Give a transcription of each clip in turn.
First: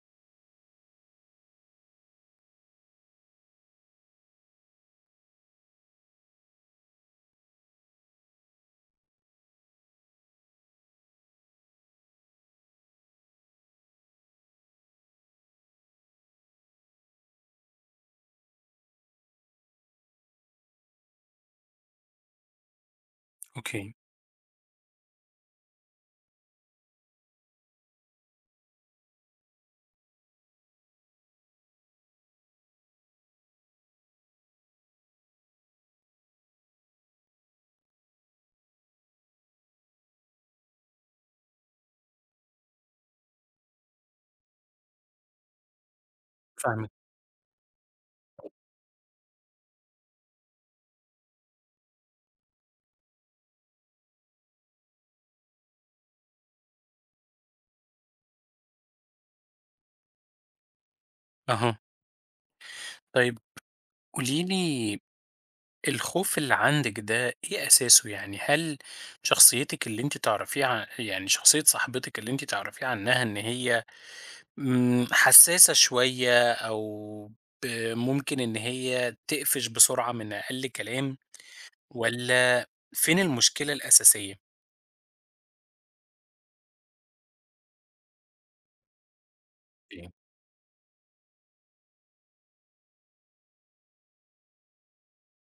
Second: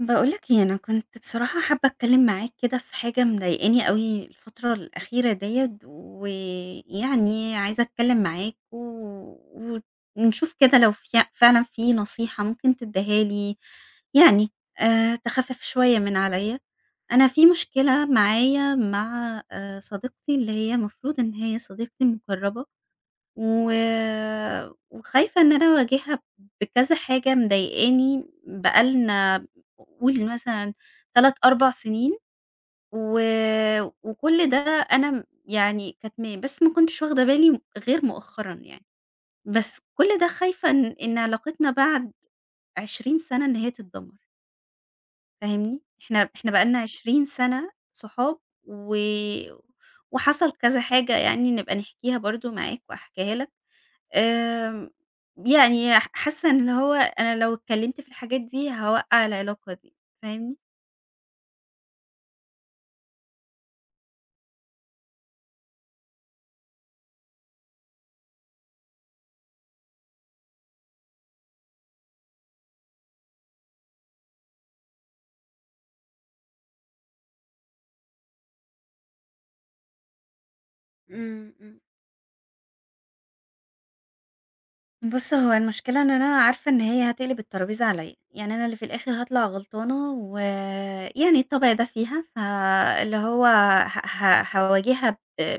باقولك إيه، أنا كنت بصراحة حابة أتكلم معاك كده في حاجة مضايقاني أوي الفترة الأخيرة ديّة، ويعني عايزة أتكلم معاك و ونشوف كده لو في فعلًا في نصيحة ممكن تديها لي، يعني تخفف شوية من عليَّ. أنا في مشكلة معايا مع صديقتي اللي هي المفروض إن هي صديقتي المقربة و أوكي، وخايفة إن أنا أواجهها بكذا حاجة مضايقاني بقى لنا قُل مثلًا 3، 4 سنين و وكل ده أنا يعني كاتماه، بس ما كنتش واخدة بالي غير مؤخرًا يعني، بس كل ده خايفة إن علاقتنا بعد 20 سَنة إن هي تتدمر، فاهمني؟ إحنا بقى لنا فاهمِك، 20 سَنة صحاب و وحصل كذا حاجة يعني نبقى نحكيها برضه معاك وأحكيها لك. آمم، يعني حاسة إن هو أنا لو اتكلمت في الحاجات دي هاوقّع العلاقة دي، فاهمني؟ أها، طيب قولي لي الخوف اللي عندِك ده إيه أساسه؟ يعني هل شخصيتِك اللي أنتِ تعرفيه يعني شخصية صاحبتِك اللي أنتِ تعرفيه عنها إن هي حساسة شوية أو ب ممكن إن هي تقفش بسرعة من أقل كلام إمم، إمم. والّا فين المشكلة الأساسية؟ بُص، هو المشكلة إن أنا عارفة إن هي هتقلب الترابيزة عليّا، يعني أنا اللي في الآخر هاطلع إيه؟ غلطانة ويعني الطبع ده فيها، فاللي هو ه ه هاواجهها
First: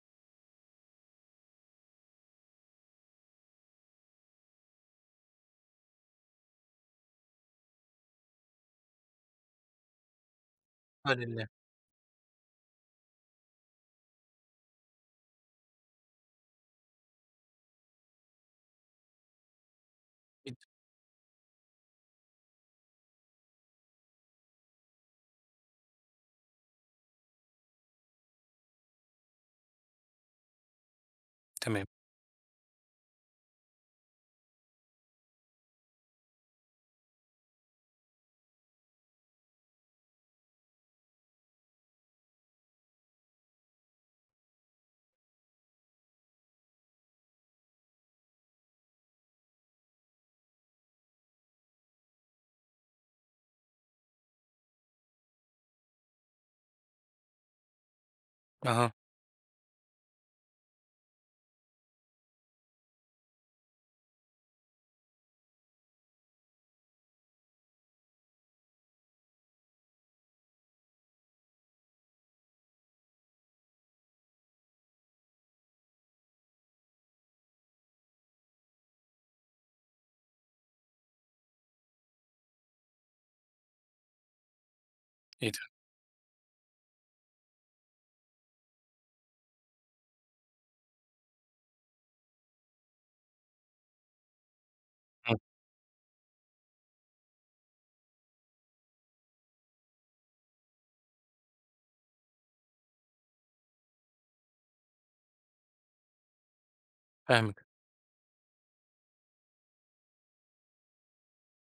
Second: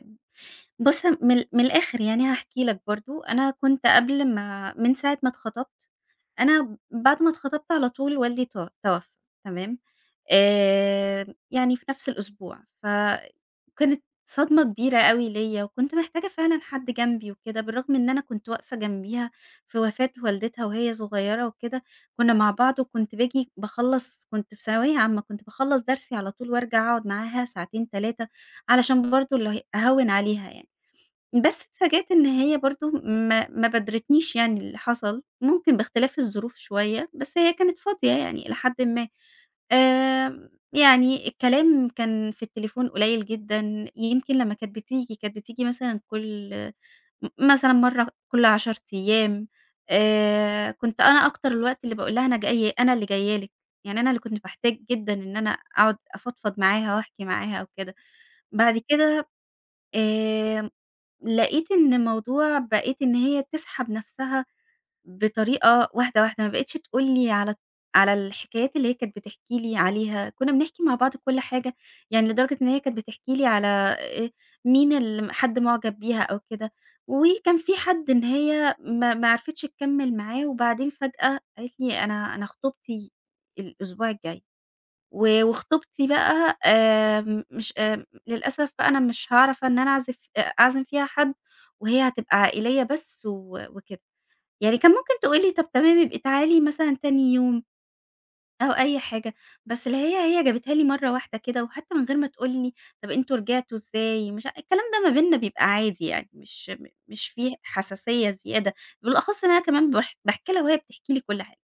بُص، من الآخر يعني هاحكي لك برضه، أنا كنت قبل ما من ساعة ما اتخطبت، أنا بعد ما اتخطبت على طول والدي توفى تمام، آه لله، يعني في نفس الأسبوع ف وكانت صدمة كبيرة أوي ليّا، وكنت محتاجة فعلًا حد جنبي وكده، بالرغم إن أنا كنت واقفة جنبيها في وفاة إيه ده؟ والدتها وهي صغيرة وكده، كنا مع بعض وكنت باجي باخلّص كنت في ثانوية عامة، كنت باخلّص درسي على طول وارجع أقعد معاها ساعتين 3 علشان برضه اللي هي أهوّن عليها يعني. بس تمام، اتفاجأت إن هي برضه ما بادرتنيش يعني اللي حصل، ممكن باختلاف الظروف شوية، بس هي كانت فاضية يعني إلى حدٍ ما. يعني الكلام كان في التليفون قليل جدًا، يمكن لمّا كانت بتيجي، كانت بتيجي مثلًا كل مثلًا مرّة كل 10 أيام، كنت أنا أكتر الوقت اللي باقول لها أنا جاية أنا اللي جاية لِك، يعني أنا اللي كنت باحتاج جدًا إن أنا أقعد أفضفض معاها وأحكي معاها وكده. بعد أها، كده آآ لقيت إن الموضوع بقيت إن هي تسحب نفسها بطريقة واحدة، واحدة، ما بقتش تقول لي على الحكايات اللي هي كانت بتحكي لي عليها، كنا بنحكي مع بعض كل حاجة، يعني لدرجة إن هي كانت بتحكي لي على آآ مين اللي حد معجب بيها أو كده، وكان في حد إن هي ما عرفتش تكمّل معاه، وبعدين فجأة قالت لي أنا خطوبتي الأسبوع الجاي. و إيه ده؟ وخطوبتي بقى مش للأسف بقى أنا مش هاعرف إن أنا أعزف أ أعزم فيها حد، وهي هتبقى عائلية بس و وكده. يعني كان ممكن إمم، تقول لي طب تمام يبقى تعالي مثلًا تاني يوم أو أي حاجة، بس اللي هي جابتها لي مرّة واحدة كده، وحتى من غير ما تقول لي طب أنتم رجعتوا إزاي مش ع الكلام ده ما بيننا بيبقى عادي يعني مش مش فيه فاهمِك، حساسية زيادة، بالأخص إن أنا كمان باحكي لها وهي بتحكي لي كل حاجة.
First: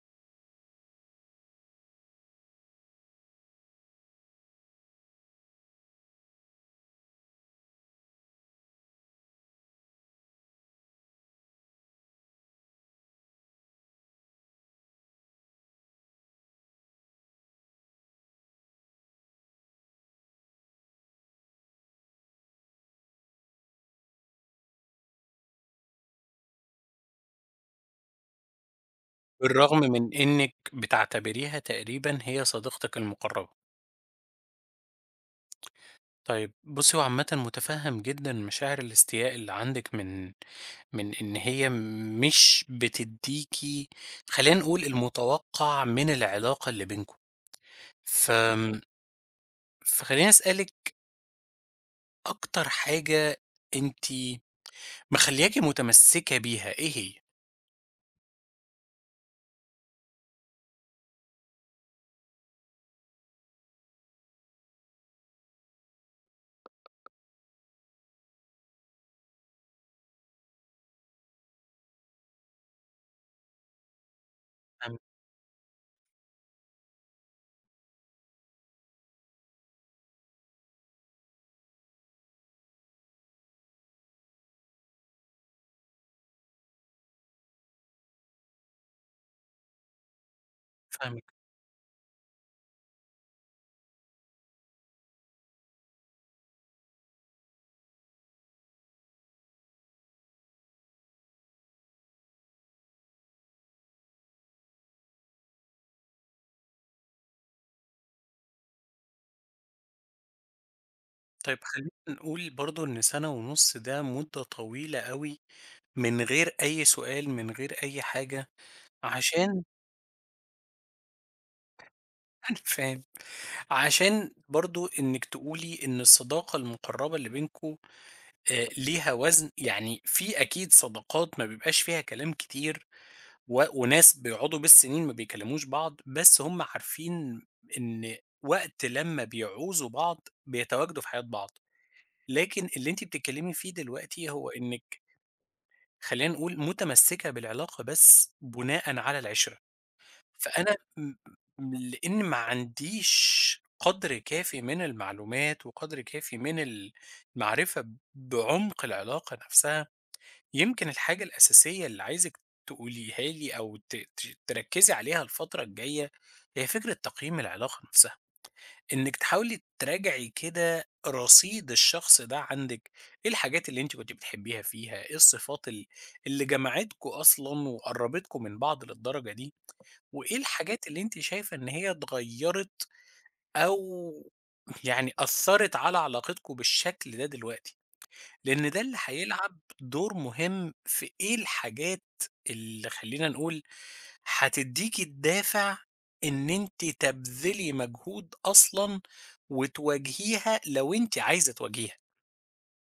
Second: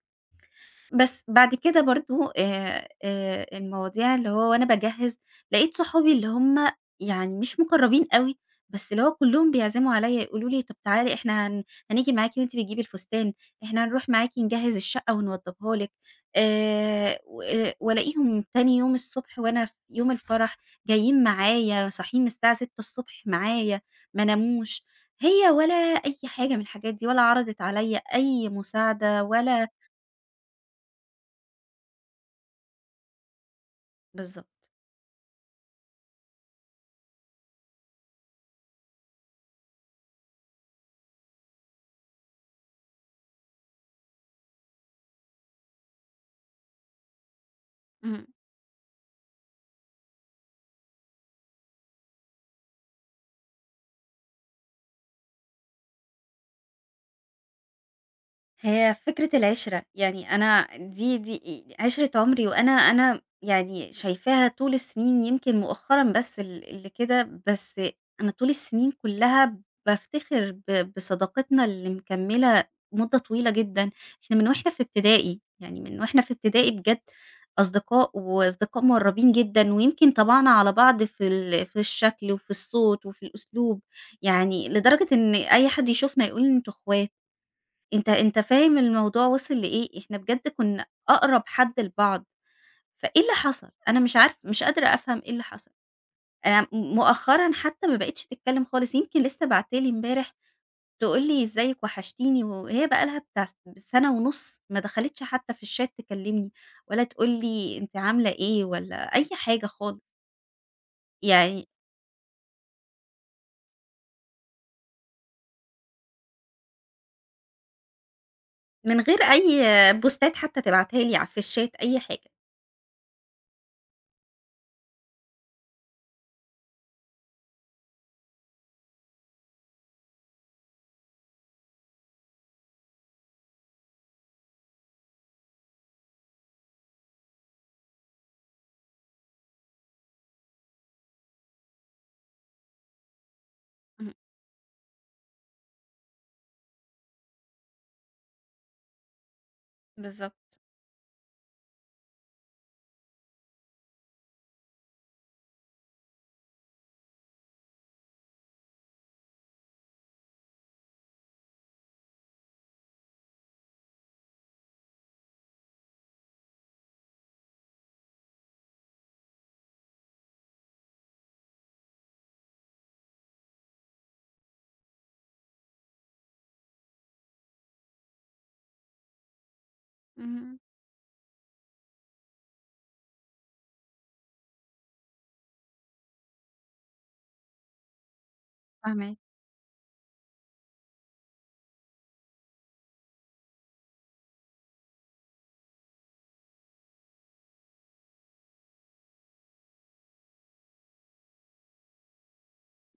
بس بعد كده برضه المواضيع اللي هو وأنا باجهّز، لقيت صحابي اللي هم يعني مش مُقرّبين أوي، بس اللي هو كلّهم بيعزموا عليّا يقولوا لي: "طَب تعالي إحنا هنيجي معاكِ وأنتِ بتجيبي الفستان، إحنا هنروح معاكِ نجهّز الشقة ونوضّبها لِك." و آه، وألاقيهم تاني يوم الصبح وأنا في يوم الفرح جايين معايا، صاحيين من الساعة 6:00 ص معايا، ما ناموش. هي ولا أي حاجة من الحاجات دي ولا عرضت عليّا أي مساعدة ولا بالرغم من إنِّك بتعتبريها تقريبًا هي صديقتِك المقربة. بالضبط. طيب بُصّي، هو عامةً مُتفهِّم جدًا مشاعر الاستياء اللي عندِك من إن هي مش بتدّيكِ خلّينا نقول المتوقّع من العلاقة اللي بينكم، إمم. فآمم، فخلّيني أسألِك أكتر حاجة أنتِ مخلّياكِ متمسّكة بيها إيه هي؟ هي فكرة العِشرة، يعني أنا دي عِشرة عُمري، وأنا يعني شايفاها طول السنين، يمكن مؤخرًا بس اللي كده، بس أنا طول السنين كلّها بافتخر بصداقتنا اللي مكمّلة مدة طويلة جدًا، إحنا من وإحنا في فاهم ابتدائي، يعني من وإحنا في ابتدائي بجد أصدقاء، وأصدقاء مُقرّبين جدًا، ويمكن طَبَعنا على بعض في الشكل، وفي الصوت، وفي الأسلوب، يعني لدرجة إن أي حد يشوفنا يقول أنتم أخوات. أنت فاهم الموضوع وصل لإيه، إحنا بجد كنا فاهمِك، أقرب حد لبعض، فإيه اللي حصل؟ أنا مش عارف مش قادرة أفهم إيه اللي حصل، أنا مؤخرًا حتى ما بقِتش تتكلم خالص، يمكن لسه باعتة لي امبارح تقول لي إزيِك وحشتيني، وهي بقى لها بتاع سنة ونُص ما دخلتش حتى في الchat تكلمني، ولا تقول لي أنتِ عاملة إيه، ولا أي حاجة خالص، طيب يعني خلّينا نقول برضه إن سَنة ونُص ده مُدة طويلة أوي من غير أي سؤال، من غير أي حاجة، من غير عشان أي بوستات حتى تبعتها لي ع في الchat أي حاجة. أنا فاهم. عشان برضه إنِّك تقولي إن الصداقة المقرّبة اللي بينكم ليها وزن، يعني في أكيد صداقات ما بيبقاش فيها كلام كتير وناس بيقعدوا بالسنين ما بيكلموش بعض، بس هم عارفين إن وقت لمّا بيعوزوا بعض بيتواجدوا في حياة بعض. لكن اللي أنتِ بتتكلمي فيه اهم، دلوقتي هو إنِّك خلّينا نقول متمسّكة بالعلاقة بس بناءً على العِشرة. بالضبط، فأنا م م لإن ما عنديش قدر كافي من المعلومات، وقدر كافي من المعرفة بعمق العلاقة نفسها، يمكن الحاجة الأساسية اللي عايزِك تقوليها لي أو ت ت تركّزي عليها الفترة الجاية، هي فكرة تقييم العلاقة نفسها، إنِّك تحاولي تراجعي كده رصيد الشخص ده عندِك، إيه الحاجات اللي أنتِ كنتِ بتحبيها فيها، إيه الصفات اللي جمعتكم أصلًا وقرّبتكم من بعض للدرجة دي؟ وإيه اهم، الحاجات اللي أنتِ شايفة إن هي اتغيّرت أو يعني أثّرت على علاقتكم بالشكل ده دلوقتي؟ لإن ده اللي فاهماك، هيلعب دور مهم في إيه الحاجات اللي خلّينا نقول هتدّيكِ الدافع إن أنتِ تبذلي مجهود أصلًا وتواجهيها لو أنتِ عايزة تواجهيها،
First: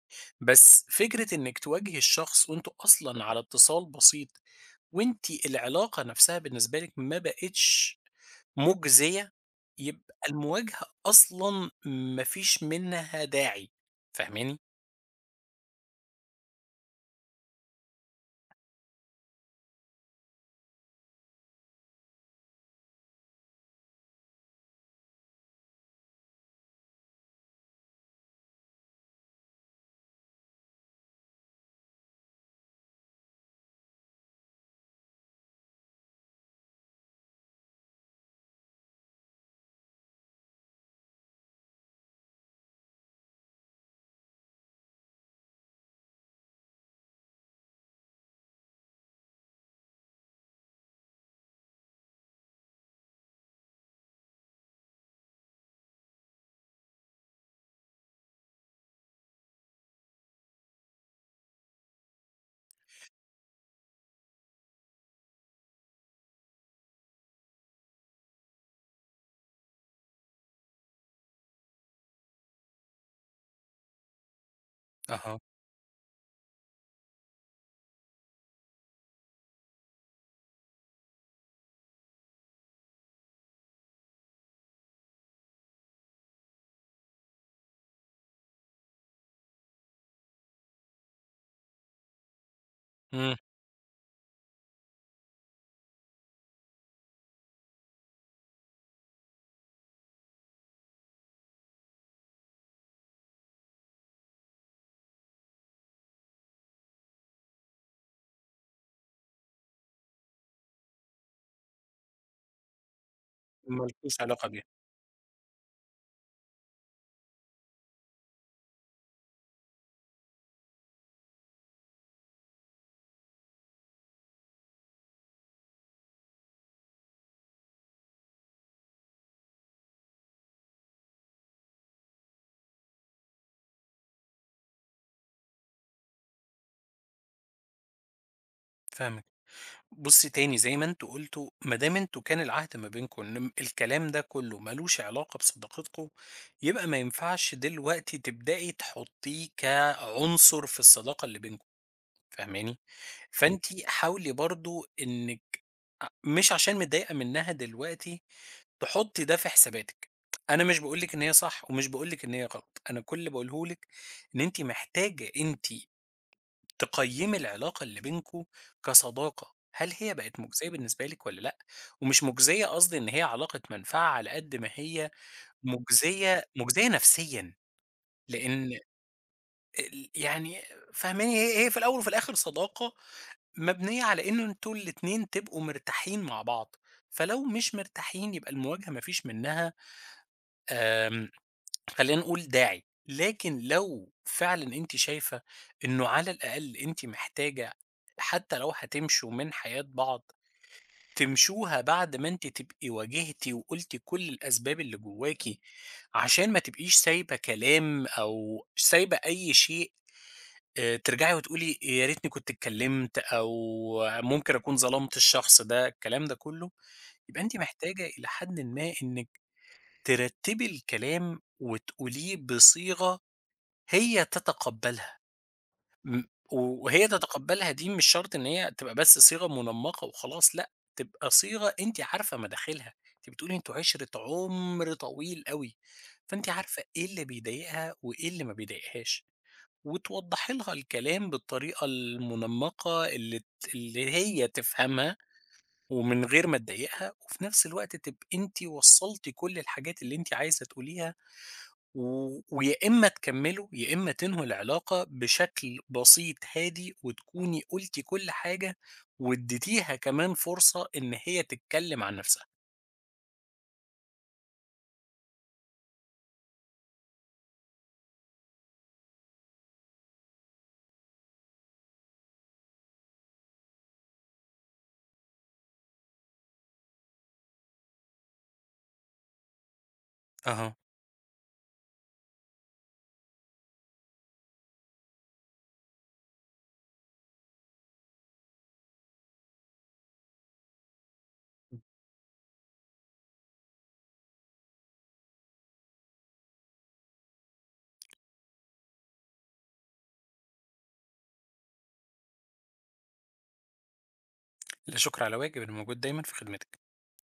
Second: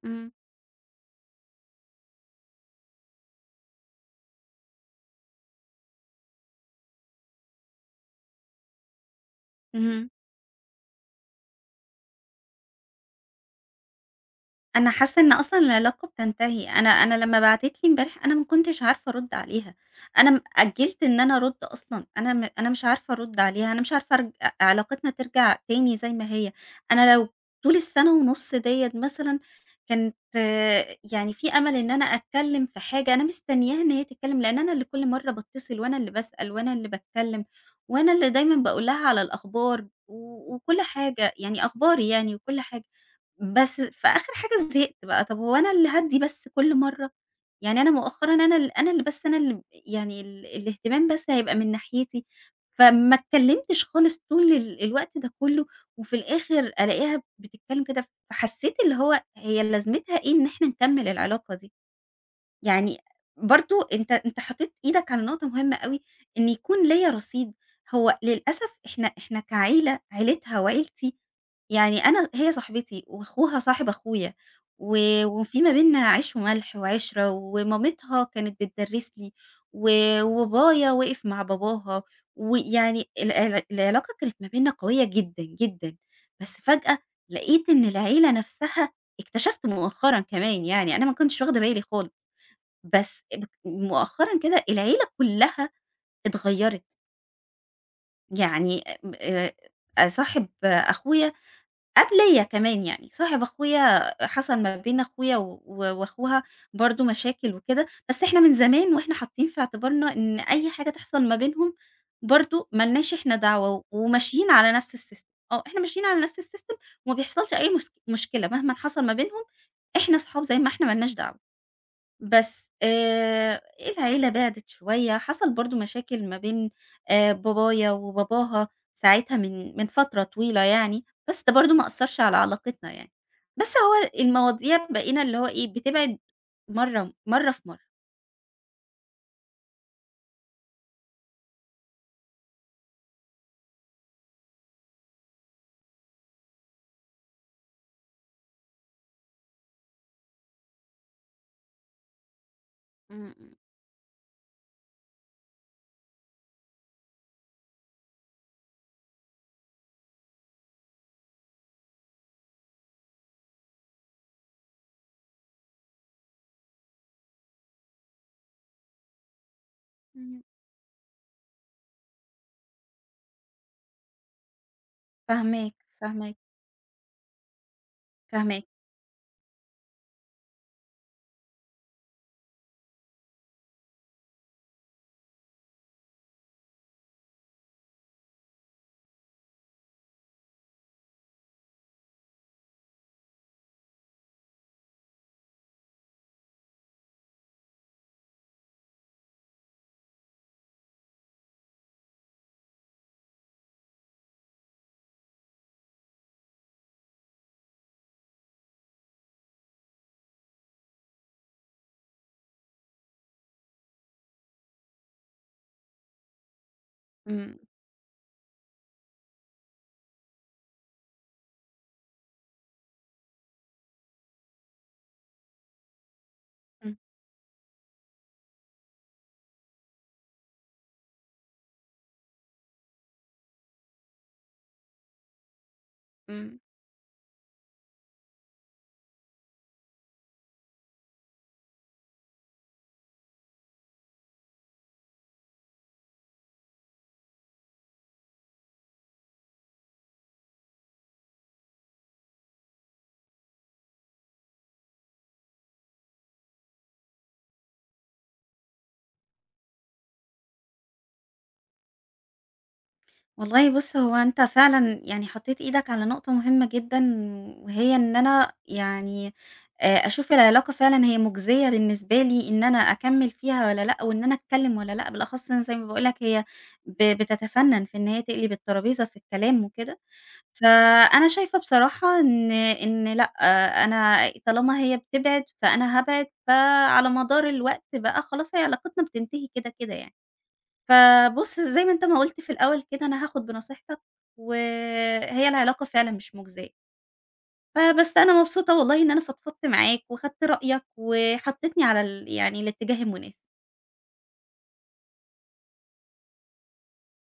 إمم، بس فكرة إنِّك تواجهي الشخص وأنتم أصلًا على اتصال بسيط وأنتِ العلاقة نَفْسها بالنسبة لِك ما بقِتش مُجزية، اهم. يبقى المواجهة أصلًا ما فيش منها داعي، فاهماني؟ أنا حاسة إن أصلًا العلاقة بتنتهي، أنا لمّا بعتت لي امبارح أنا ما كنتش عارفة أرُد عليها، أنا أجّلت إن أنا أرُد أصلًا، أنا مش عارفة أرُد عليها، أنا مش عارفة أرج أ علاقتنا ترجع تاني زي ما هي، أنا لو طول السنة ونُص ديّة مثلًا كانت آه، يعني في أمل إن أنا أتكلّم في حاجة، أنا مستنياها إن هي تتكلّم، لإن أنا اللي كل مرّة باتصل وأنا اللي باسأل وأنا اللي باتكلّم، وأنا اللي دايمًا باقول لها على الأخبار و وكل حاجة، يعني أخباري يعني وكل حاجة. بس في آخر حاجة زهقت بقى، طب هو أنا اللي هادّي بس كل مرّة؟ يعني أنا مؤخرًا أنا اللي يعني الاهتمام بس هيبقى من ناحيتي، فما اتكلّمتش خالص طول الوقت ده كلّه، وفي الآخر ألاقيها بتتكلّم كده، فحسّيت اللي هو هي لازمتها إيه إن إحنا نكمّل العلاقة دي؟ يعني برضه أنت حطيت إيدك على نقطة مهمة أوي، إن يكون ليّا رصيد، هو للأسف إحنا كعيلة عيلتها وعيلتي يعني أنا هي صاحبتي وأخوها صاحب أخويا، و أها. وفي ما بيننا عيش وملح وعِشرة، ومامتها كانت بتدرّس لي، و وبابايا وقف مع باباها، ويعني ال ال العلاقة كانت ما بيننا قوية جدًا، جدًا، بس فجأة لقيت إن العيلة نفسها اكتشفت مؤخرًا كمان يعني أنا ما كنتش واخدة بالي خالص. بس إمم، مؤخرًا كده العيلة كلّها اتغيّرت، يعني م صاحب أخويا قبليّا كمان يعني، صاحب أخويا حصل ما بين أخويا وأخوها برضه مشاكل وكده، بس إحنا من زمان وإحنا حاطين في اعتبارنا إن أي حاجة تحصل ما بينهم برضه ما لناش إحنا ما دعوة، لكوش علاقة وماشيين بيها، على نفس السيستم، آه إحنا ماشيين على نفس السيستم وما بيحصلش أي مشكلة مهمًا حصل ما بينهم، إحنا صحاب زي ما إحنا ما لناش دعوة. بس إيه العيلة بِعدِت شوية، حصل برضه مشاكل ما بين بابايا وباباها ساعتها من فترة طويلة يعني، بس ده برضه ما أثّرش على علاقتنا يعني. بس هو المواضيع بقينا اللي هو إيه، بتبعد مرّة مرّة في مرّة. فاهمِك. بُصّي تاني زي ما أنتم قُلتوا، ما دام أنتم كان العهد ما بينكم إن الكلام ده كُلّه ما لوش علاقة بصداقتكم، يبقى ما ينفعش دلوقتي تبدئي تحطّيه كعنصر في الصداقة اللي بينكم، فاهماني؟ إمم. إمم، إمم، فأنتِ حاولي برضه إنِّك مش عشان متضايقة منها دلوقتي تحطّي ده في حساباتِك. أنا مش باقول لِك إن هي صح ومش باقول لِك إن هي غلط، أنا كل اللي باقوله لِك إن أنتِ محتاجة أنتِ تقيّمي العلاقة اللي بينكم كصداقة، هل هي بقت إمم. مُجزية بالنسبة لِك والّا لأ؟ ومش مُجزية قصدي إن هي علاقة منفعة على قد ما هي فاهماك، فاهماك، مُجزية نفسيًا، فاهماك. لإن ال يعني فاهماني؟ هي في الأول وفي الآخر صداقة مبنية على إن أنتم الاتنين تبقوا مرتاحين مع بعض، فلو مش مرتاحين يبقى المواجهة ما فيش منّها آمم خلّينا نقول داعي، لكن لو فعلًا أنتِ شايفة إنه على الأقل أنتِ محتاجة حتى لو هتمشوا من حياة بعض، تمشوها بعد ما أنتِ تبقي واجهتِ وقُلتِ كل الأسباب اللي جواكِ، عشان ما تبقيش سايبة كلام أو سايبة أي شيء ترجعي وتقولي يا ريتني كنت اتكلمت أو ممكن أكون ظلمت الشخص ده، الكلام ده كله، يبقى أنتِ إمم، محتاجة إلى حدٍ ما إنِّك ترتّبي الكلام وتقوليه بصيغة هي تتقبّلها، م إمم، وهي إمم. تتقبّلها دي مش شرط إن هي تبقى بس صيغة منمّقة وخلاص، لأ، تبقى صيغة أنتِ عارفة مداخلها، أنتِ بتقولي أنتم عِشرة عُمر طويل أوي، فأنتِ إمم. عارفة إيه اللي بيضايقها وإيه اللي ما بيضايقهاش، وتوضّحي لها الكلام بالطريقة المنمّقة اللي هي تفهمها ومن غير ما تضايقها، وفي نفس الوقت تبقي أنتِ وصّلتِ كل الحاجات اللي أنتِ عايزة تقوليها ويا إما تكمّلوا، يا إما تنهوا العلاقة بشكل بسيط هادي وتكوني قُلتِ كل حاجة وادّيتيها كمان فرصة إن هي تتكلّم عن نَفْسها. والله بُص، هو أنت فعلًا يعني حطيت إيدك على نقطة مهمة جدًا، وهي إن أنا يعني أشوف العلاقة فعلًا هي مجزية بالنسبة لي إن أنا أكمّل فيها والّا لأ، وإن أنا أتكلّم والّا لأ، بالأخص إن زي ما باقول لك هي بتتفنّن في إن هي تقلب الترابيزة في الكلام وكده، أها، فأنا شايفة بصراحة إن لأ، آه، أنا طالما هي بتبعد فأنا هابعد، فعلى مدار الوقت بقى خلاص هي علاقتنا بتنتهي كده، كده يعني. فبُص، زي ما أنت ما قُلت في الأول كده أنا هاخد بنصيحتك، وهي العلاقة فعلًا مش مجزية. فبس أنا مبسوطة والله إن أنا فضفضت معاك وخدت رأيك وحطيتني على يعني الاتجاه المناسب. لا شُكر على واجب، أنا موجود دايمًا في خدمتِك.